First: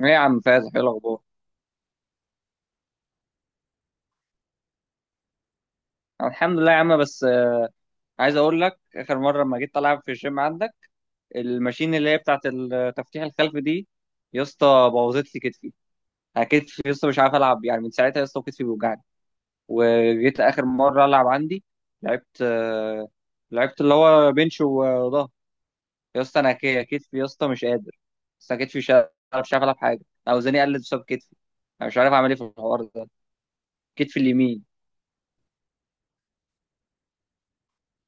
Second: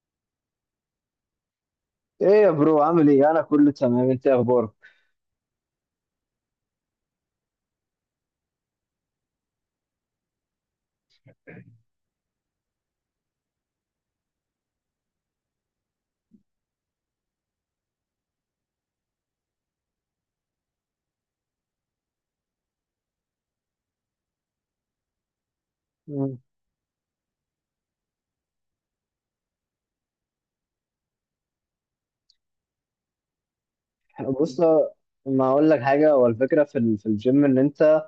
ايه يا عم فايز، ايه الاخبار؟ ايه يا برو عامل ايه؟ انا كله تمام، انت إيه اخبارك؟ الحمد لله يا عم. بس عايز اقول لك، اخر مره لما جيت العب في الجيم عندك الماشين اللي هي بتاعه التفتيح الخلفي دي، يا اسطى بوظت لي كتفي. أنا كتفي يا اسطى مش عارف العب يعني، من ساعتها يا اسطى كتفي بيوجعني. وجيت اخر مره العب عندي، لعبت لعبت اللي هو بنش وظهر. يا مم. اسطى انا كتفي يا اسطى مش قادر. بس انا كتفي مش عارف العب حاجه، اوزاني قلت بسبب كتفي. انا مش عارف اعمل ايه في الحوار ده، كتفي بص، اليمين. ما اقول لك حاجه. هو الفكره في في الجيم ان انت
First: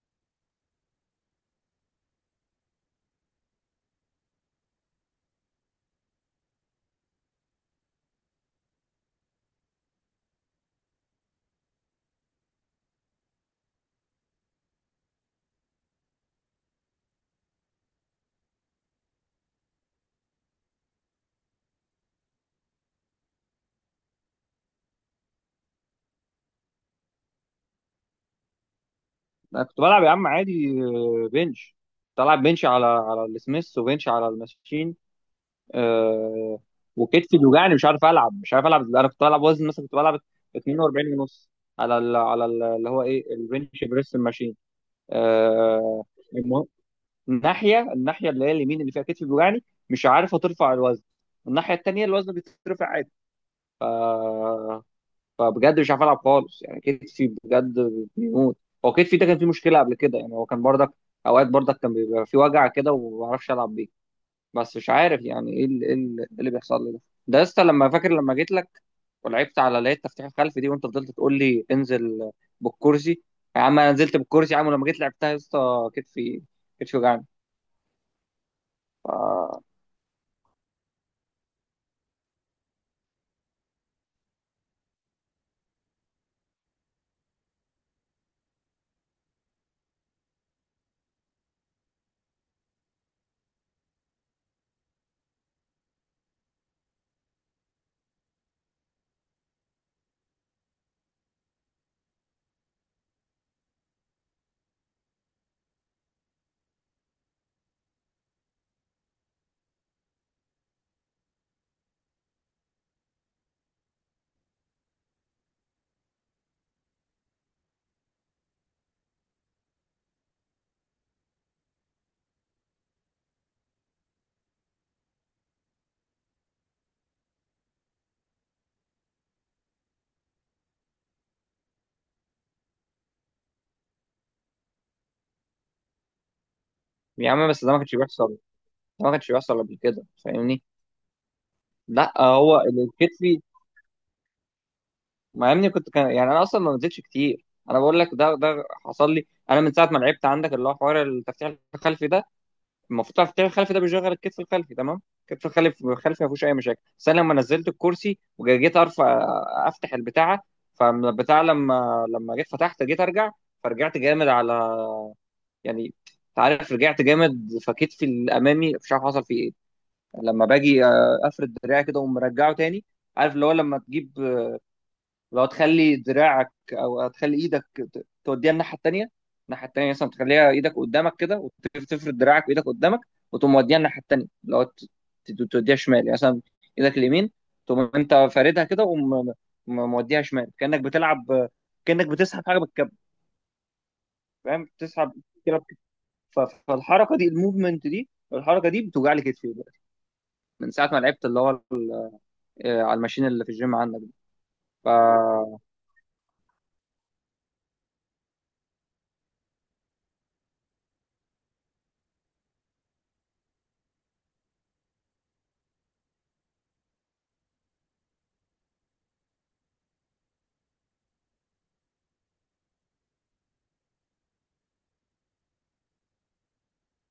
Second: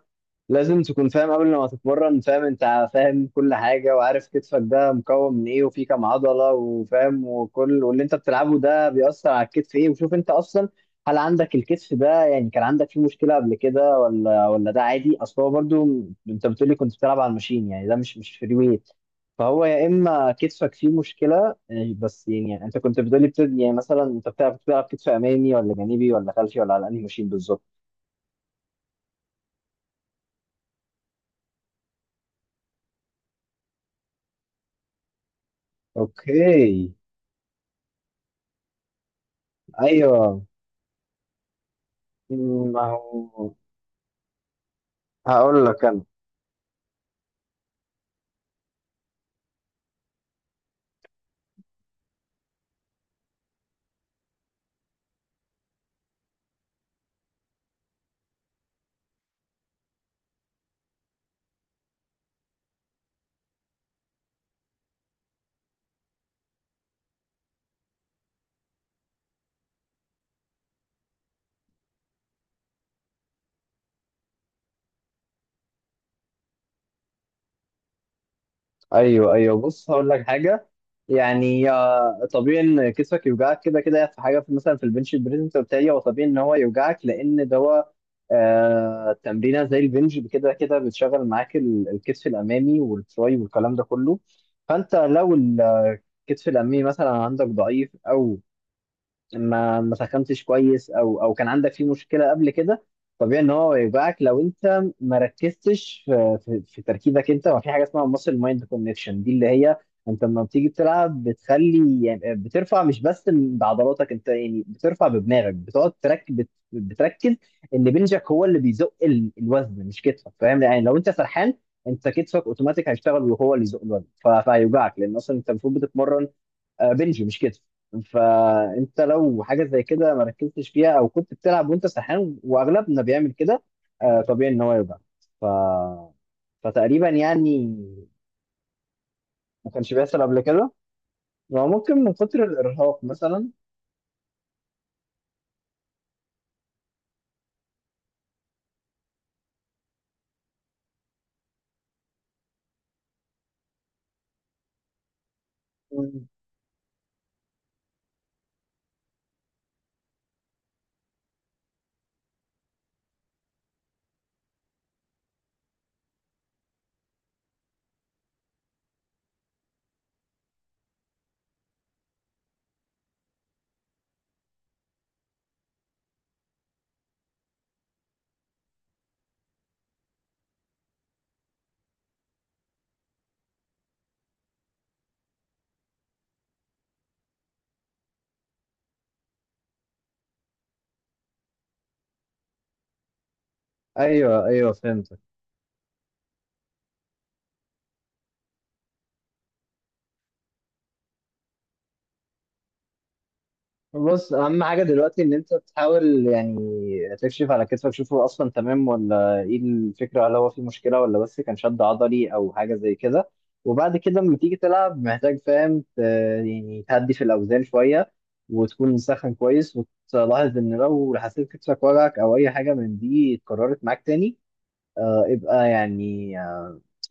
لازم تكون فاهم قبل ما تتمرن، فاهم؟ انت فاهم كل حاجة، وعارف كتفك ده مكون من ايه وفيه كام عضلة، وفاهم وكل واللي انت بتلعبه ده بيأثر على الكتف ايه. وشوف انت اصلا هل عندك الكتف ده، يعني كان عندك فيه مشكلة قبل كده ولا ده عادي؟ اصل هو برضو انت بتقولي كنت بتلعب على الماشين، يعني ده مش فري ويت. فهو يا اما كتفك فيه مشكلة، بس يعني انت كنت بتقولي يعني مثلا انت بتلعب كتف امامي ولا جانبي ولا خلفي، ولا على انهي ماشين بالظبط؟ انا كنت بلعب يا عم عادي، بنش. كنت العب بنش على السميث وبنش على الماشين. آه. اوكي. وكتفي بيوجعني، مش عارف العب انا. كنت بلعب وزن مثلا، كنت بلعب ايوه. 42 ونص على ال ما اللي هو ايه، هو البنش بريس الماشين. هقول لك انا. آه. المهم، الناحيه اللي هي اليمين اللي فيها كتفي بيوجعني مش عارف ترفع الوزن. الناحيه التانيه الوزن بيترفع عادي. فبجد مش عارف العب خالص يعني، كتفي بجد بيموت. هو كتفي ده كان فيه مشكله قبل كده يعني، هو كان برضك اوقات برضك كان بيبقى فيه وجع كده وما بعرفش العب بيه. بس مش عارف يعني ايه اللي, إيه اللي إيه اللي بيحصل لي ده. ده لسه لما فاكر لما جيت لك ولعبت على اللي هي التفتيح الخلفي دي، وانت فضلت تقول لي انزل بالكرسي. يا عم انا نزلت بالكرسي يا عم، ولما جيت لعبتها يا اسطى كتفي، كتفي وجعني. ف... ايوه ايوه، بص هقول لك حاجه. يعني طبيعي ان كتفك يوجعك، كده كده في حاجه في مثلا في البنش بريس. انت قلت لي هو طبيعي ان هو يوجعك لان ده هو تمرينه زي البنج، كده كده بتشغل معاك الكتف الامامي والتراي والكلام ده كله. فانت لو الكتف الامامي مثلا عندك ضعيف او ما سخنتش كويس او كان عندك فيه مشكله قبل كده، طبيعي ان هو يوجعك. لو انت ما ركزتش في تركيزك انت، وفي حاجه اسمها ماسل مايند كونكشن، دي اللي هي انت لما بتيجي تلعب بتخلي، يعني بترفع مش بس بعضلاتك، انت يعني بترفع بدماغك، بتقعد تركز، بتركز ان بنجك هو اللي بيزق الوزن، مش كتفك، فاهم؟ يعني لو انت سرحان، انت كتفك اوتوماتيك هيشتغل وهو اللي يزق الوزن، فهيوجعك لان اصلا انت المفروض بتتمرن بنج مش كتف. فانت لو حاجه زي كده ما ركزتش فيها، او كنت بتلعب وانت سرحان، واغلبنا بيعمل كده، طبيعي ان هو يوجع. ف... فتقريبا يا عم بس يعني ده ما كانش بيحصل. ما كانش بيحصل ما قبل كانش كده، بيحصل قبل فاهمني؟ كده، هو ممكن لا من كتر هو الارهاق الكتف، مثلا. مع اني كنت كان يعني، انا اصلا ما نزلتش كتير. انا بقول لك ده، ده حصل لي انا من ساعه ما لعبت عندك اللي هو حوار التفتيح الخلفي ده. المفروض التفتيح الخلفي ده بيشغل الكتف الخلفي، تمام، الكتف الخلفي ما مم. فيهوش اي مشاكل. بس انا لما نزلت الكرسي وجيت ارفع، افتح البتاعه، فالبتاع لما جيت فتحت جيت ارجع، فرجعت جامد على يعني، انت عارف، رجعت جامد، فكتفي الامامي مش عارف حصل فيه ايه. لما باجي افرد دراعي كده ومرجعه تاني، عارف اللي هو لما تجيب، لو تخلي دراعك او تخلي ايدك توديها الناحيه التانيه. الناحيه التانيه مثلا، تخليها ايدك قدامك كده وتفرد دراعك وايدك قدامك، وتقوم موديها الناحيه التانيه، لو توديها شمال يعني مثلا. ايدك اليمين تقوم انت فاردها كده وموديها شمال، كانك بتلعب، كانك بتسحب حاجه بالكب، ايوه فاهم؟ ايوه فهمت. بتسحب كده ف- فالحركه دي، الموفمنت دي، الحركه دي بتوجع لي كتفي دلوقتي، من ساعه ما لعبت اللي هو على الماشين اللي في الجيم عندك دي. بص، اهم حاجه ف- دلوقتي ان انت تحاول يعني تكشف على كتفك، شوف هو اصلا تمام ولا ايه الفكره، هل هو في مشكله ولا بس كان شد عضلي او حاجه زي كده. وبعد كده لما تيجي تلعب محتاج فاهم يعني تهدي في الاوزان شويه، وتكون مسخن كويس، وتلاحظ ان لو حسيت كتفك وجعك او اي حاجه من دي اتكررت معاك تاني، ابقى يعني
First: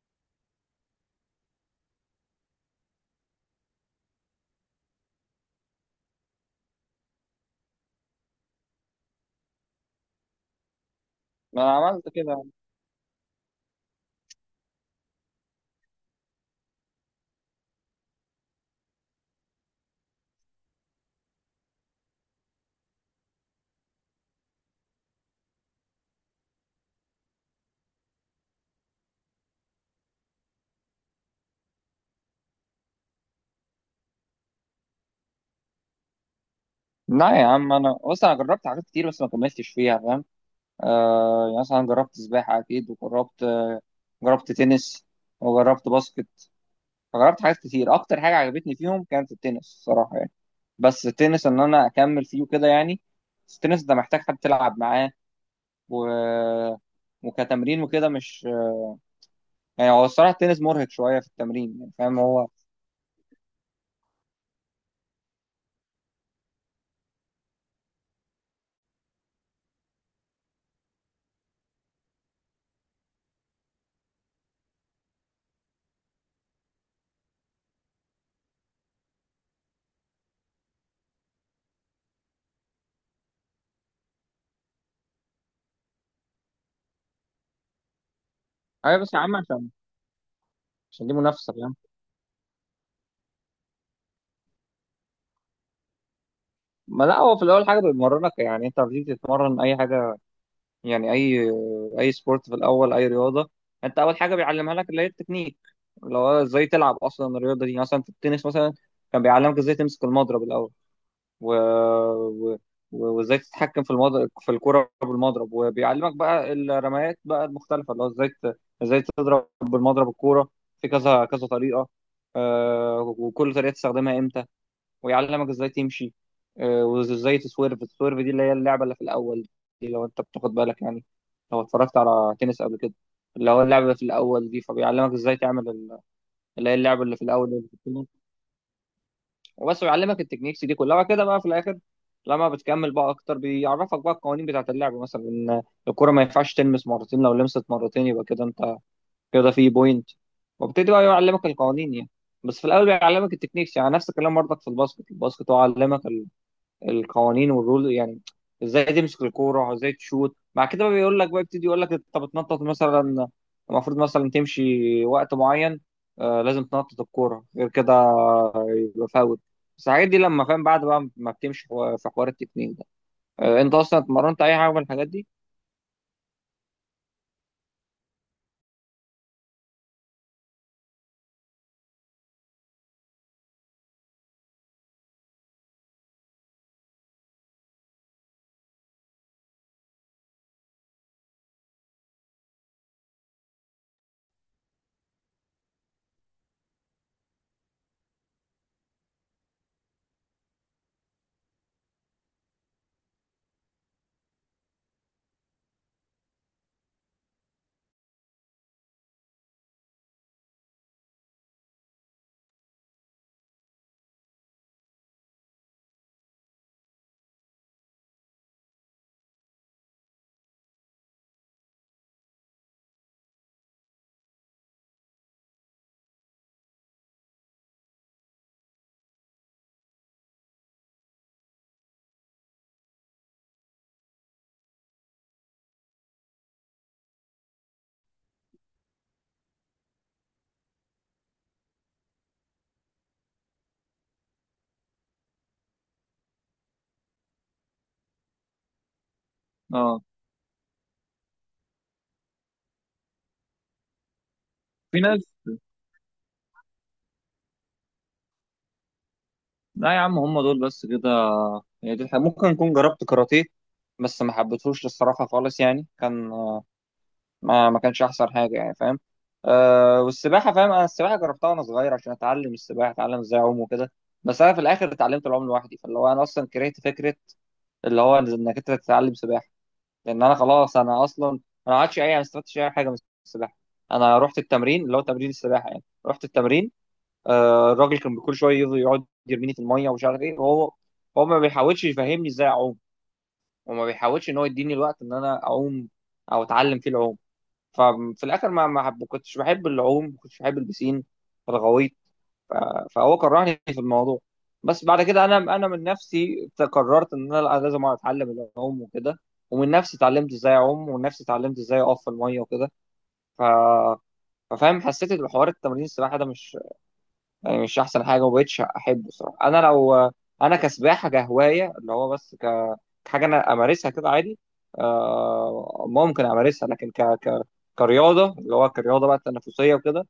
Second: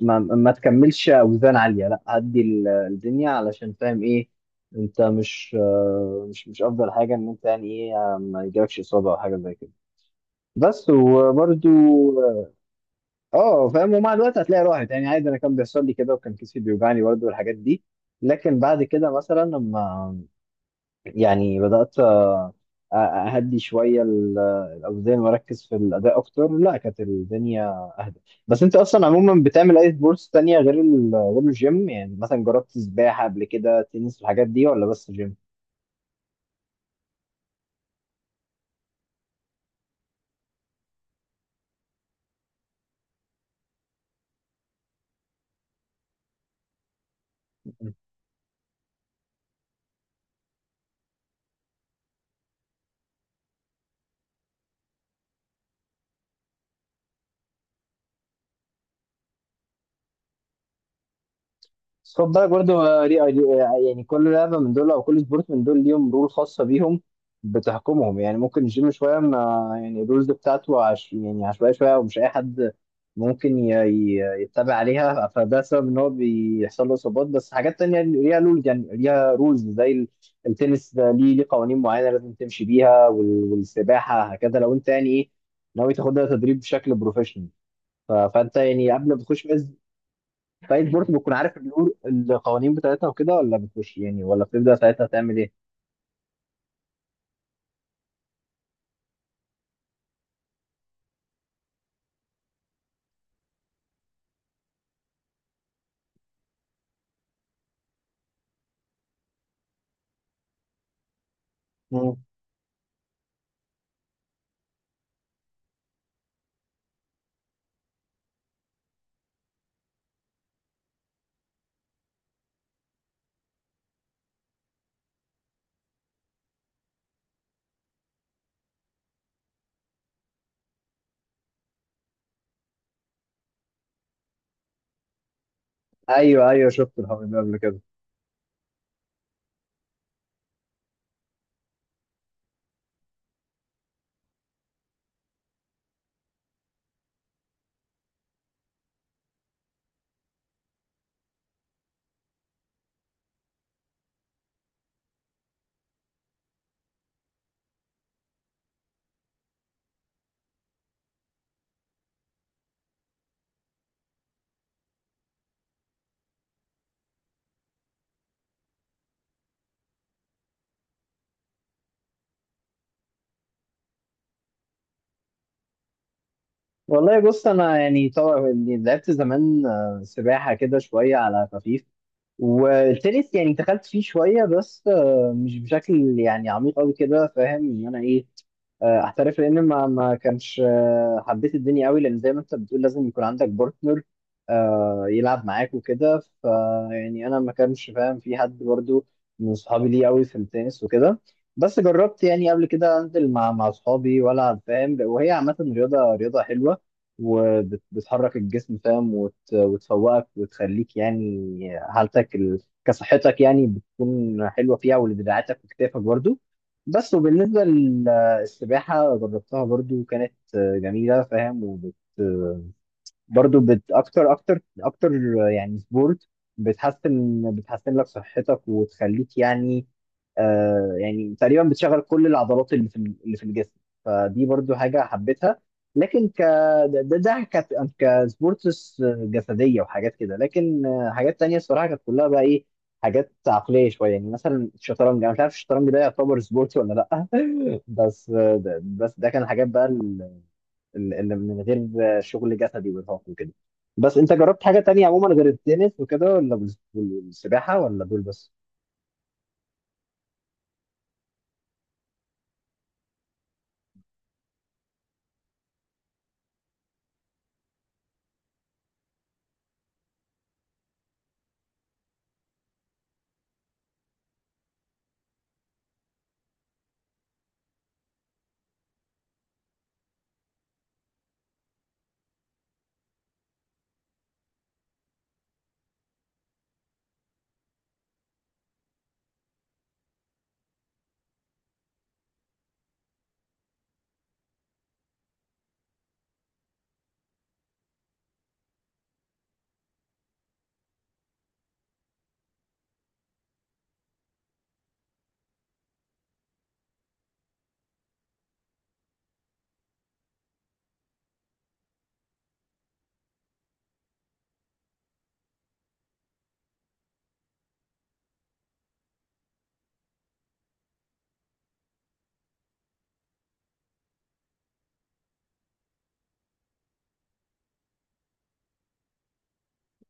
ما تكملش اوزان عاليه، لا هدي الدنيا، علشان فاهم ايه، انت مش مش افضل حاجه ان انت يعني ايه ما يجيلكش اصابه او حاجه زي كده، بس. ما وبرده انا عملت كده. اه فاهم، ومع الوقت هتلاقي راحت، يعني عادي، انا كان بيحصل لي كده وكان كتفي بيوجعني برده والحاجات دي، لكن بعد كده مثلا لما يعني بدأت أهدي شوية الأوزان وأركز في الأداء أكتر، لا كانت الدنيا أهدى. بس أنت أصلا عموما بتعمل أي سبورتس تانية غير غير الجيم؟ يعني مثلا جربت سباحة قبل كده، تنس، الحاجات دي، ولا بس جيم؟ لا يا عم، انا بص، انا جربت حاجات كتير بس ما كملتش فيها فاهم. آه، يعني مثلا جربت سباحه اكيد، وجربت آه، جربت تنس، وجربت باسكت. فجربت حاجات كتير، اكتر حاجه عجبتني فيهم كانت التنس الصراحه يعني. بس التنس، ان انا اكمل فيه وكده يعني، بس التنس ده محتاج حد تلعب معاه و... وكتمرين وكده مش يعني، هو الصراحه التنس مرهق شويه في التمرين يعني، بس فاهم خد هو؟ بالك برضه يعني كل لعبه من دول او كل سبورت من دول ليهم رول خاصه بيهم بتحكمهم. يعني ممكن الجيم شويه ما يعني الرولز بتاعته عش يعني عشوائيه شويه، ومش اي حد ممكن يتبع عليها، فده سبب ان هو بيحصل له اصابات. بس حاجات تانية ليها رولز، يعني ليها رولز زي التنس ده ليه قوانين معينه لازم تمشي بيها، والسباحه هكذا. لو انت يعني ايه ناوي تاخدها تدريب بشكل بروفيشنال، فانت يعني ايوه قبل بس ما يا عم، تخش فايت عشان بورت دي بتكون منافسه عارف يعني. القوانين بتاعتها وكده، ولا بتخش يعني ولا بتبدأ ساعتها تعمل ايه؟ ما لا، هو في الاول حاجه بتمرنك، يعني انت لما بتيجي تتمرن اي حاجه، يعني اي اي سبورت في الاول، اي رياضه، انت اول حاجه بيعلمها لك اللي هي التكنيك، اللي هو ازاي تلعب اصلا الرياضه دي. يعني مثلا في التنس مثلا كان بيعلمك ازاي تمسك المضرب الاول، و... مم. و... وازاي تتحكم في المضرب، في الكره بالمضرب، وبيعلمك بقى الرميات بقى المختلفه، اللي هو ازاي تضرب بالمضرب الكوره في كذا كذا طريقه. وكل طريقه تستخدمها امتى، ويعلمك ازاي تمشي، وازاي تسويرف، السويرف دي اللي هي اللعبه اللي في الاول دي، لو انت بتاخد بالك يعني، لو اتفرجت على تنس قبل كده، اللي هو اللعبه في الاول دي، فبيعلمك ازاي تعمل ايوه ايوه اللي هي شفت اللعبه اللي في الحوار ده الاول قبل اللي في كده. التنس. وبس بيعلمك التكنيكس دي كلها، وبعد كده بقى في الاخر لما بتكمل بقى اكتر، بيعرفك بقى القوانين بتاعه اللعبه، مثلا ان الكره ما ينفعش تلمس مرتين، لو لمست مرتين يبقى كده انت كده في بوينت. وابتدي بقى يعلمك القوانين يعني، بس في الاول بيعلمك التكنيكس. يعني نفس الكلام برضك في الباسكت، هو علمك القوانين والرول يعني، ازاي تمسك الكوره، ازاي تشوت، مع كده بقى بيقول لك بقى، يبتدي يقول لك انت بتنطط مثلا، المفروض مثلا تمشي وقت معين، آه، لازم تنطط الكوره، غير كده يبقى فاول. بس الحاجات دي لما فاهم بعد بقى ما بتمشي في حوار التكنيك ده. آه، انت اصلا اتمرنت اي حاجه من الحاجات دي؟ والله بص انا يعني طبعا يعني لعبت زمان سباحه كده شويه على خفيف، والتنس يعني دخلت فيه شويه بس مش بشكل يعني عميق قوي كده، فاهم ان انا ايه احترف، لان ما كانش حبيت الدنيا قوي، لان زي ما انت بتقول لازم يكون عندك بارتنر يلعب معاك وكده. ف يعني انا ما كانش فاهم في حد برضو من صحابي ليه قوي في التنس وكده، بس جربت يعني قبل كده انزل مع صحابي والعب، فاهم؟ وهي عامه رياضه، حلوه وبتحرك الجسم، فاهم؟ وتفوقك وتخليك يعني كصحتك يعني بتكون حلوه فيها، ولدراعاتك وكتافك برضو. بس وبالنسبة السباحة، جربتها برضو، كانت جميلة فاهم، وبت آه، برضو أكتر أكتر أكتر يعني سبورت بتحسن، بتحسن لك صحتك وتخليك يعني يعني تقريبا بتشغل كل العضلات اللي في الجسم. فدي برضو حاجة حبيتها. لكن ك ده كانت كسبورتس جسدية وحاجات كده، لكن حاجات تانية الصراحة كانت كلها بقى إيه، حاجات عقلية شوية، يعني مثلا الشطرنج، أنا مش عارف الشطرنج ده يعتبر سبورت ولا لأ، بس ده كان حاجات بقى اه. اللي من غير شغل جسدي وارهاق وكده. بس انت جربت حاجة في تانية ناس عموما غير التنس وكده، ولا والسباحة، ولا دول بس؟ لا يا عم، هم دول بس كده، يعني دي الحاجة. ممكن اكون جربت كاراتيه بس ما حبيتهوش الصراحه خالص يعني، كان ما كانش احسن حاجه يعني فاهم. أه، والسباحه فاهم، انا السباحه جربتها وانا صغير عشان اتعلم السباحه، اتعلم ازاي اعوم وكده. بس انا في الاخر اتعلمت العوم لوحدي، فاللي هو انا اصلا كرهت فكره اللي هو انك انت تتعلم سباحه. لان انا خلاص، انا اصلا انا ما عادش اي، ما استفدتش اي حاجه من السباحه. انا رحت التمرين اللي هو تمرين السباحه، يعني رحت التمرين، أه، الراجل كان كل شويه يفضل يقعد يرميني في الميه ومش عارف ايه، وهو ما بيحاولش يفهمني ازاي اعوم، وما بيحاولش ان هو يديني الوقت ان انا اعوم او اتعلم فيه العوم. ففي الاخر ما ما حب- كنتش بحب العوم، ما كنتش بحب البسين فغويت. ف- فهو كرهني في الموضوع. بس بعد كده انا، من نفسي قررت ان انا لأ، لازم اتعلم العوم وكده. ومن نفسي اتعلمت ازاي اعوم، ومن نفسي اتعلمت ازاي اقف في الميه وكده. ف ففاهم، حسيت ان حوار التمرين السباحه ده مش يعني مش احسن حاجه، ومبقتش احبه الصراحه. انا لو انا كسباحه كهوايه، اللي هو بس كحاجه انا امارسها كده عادي، ممكن امارسها، لكن كرياضه، اللي هو كرياضه بقى تنافسيه وكده،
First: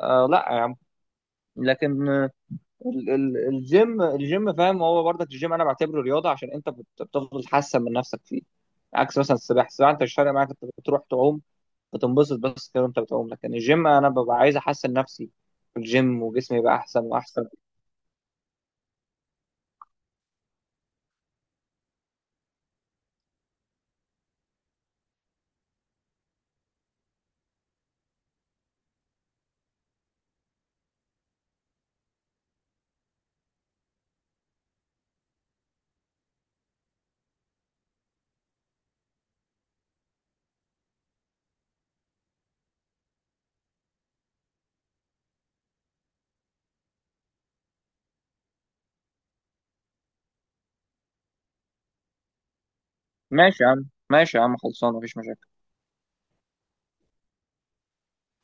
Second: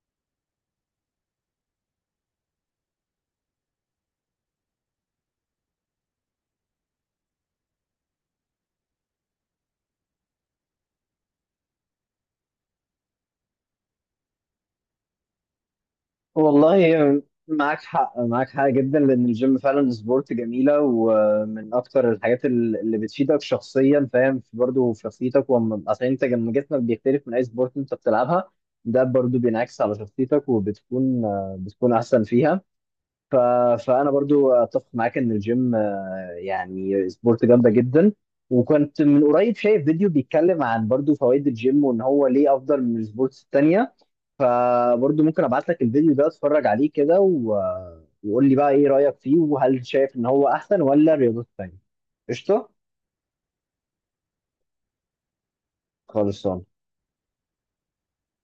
آه لا يا عم. لكن الجيم، فاهم هو برضك الجيم انا بعتبره رياضه، عشان انت بتفضل تحسن من نفسك فيه، عكس مثلا السباحه. انت مش فارق معاك، انت بتروح تعوم بتنبسط بس كده وانت بتعوم، لكن الجيم انا ببقى عايز احسن نفسي في الجيم، وجسمي يبقى احسن والله واحسن. معاك حق، معاك حق جدا، لان الجيم فعلا سبورت جميله ومن اكتر الحاجات اللي بتفيدك شخصيا، فاهم؟ برضه في شخصيتك، اصل انت لما جسمك بيختلف من اي سبورت انت بتلعبها، ده برضه بينعكس على شخصيتك وبتكون بتكون احسن فيها. ف... فانا برضو اتفق معاك ان الجيم يعني سبورت جامده جدا. وكنت من قريب شايف فيديو بيتكلم عن برضو فوائد الجيم وان هو ليه افضل من السبورتس التانية، فبرضو ممكن ابعت لك الفيديو ده اتفرج عليه كده، وقول لي بقى ايه رايك فيه، وهل شايف ان هو احسن ولا الرياضات التانية. قشطه. ماشي يا عم، ماشي يا عم، خلصانه، مفيش مشاكل. خلصان.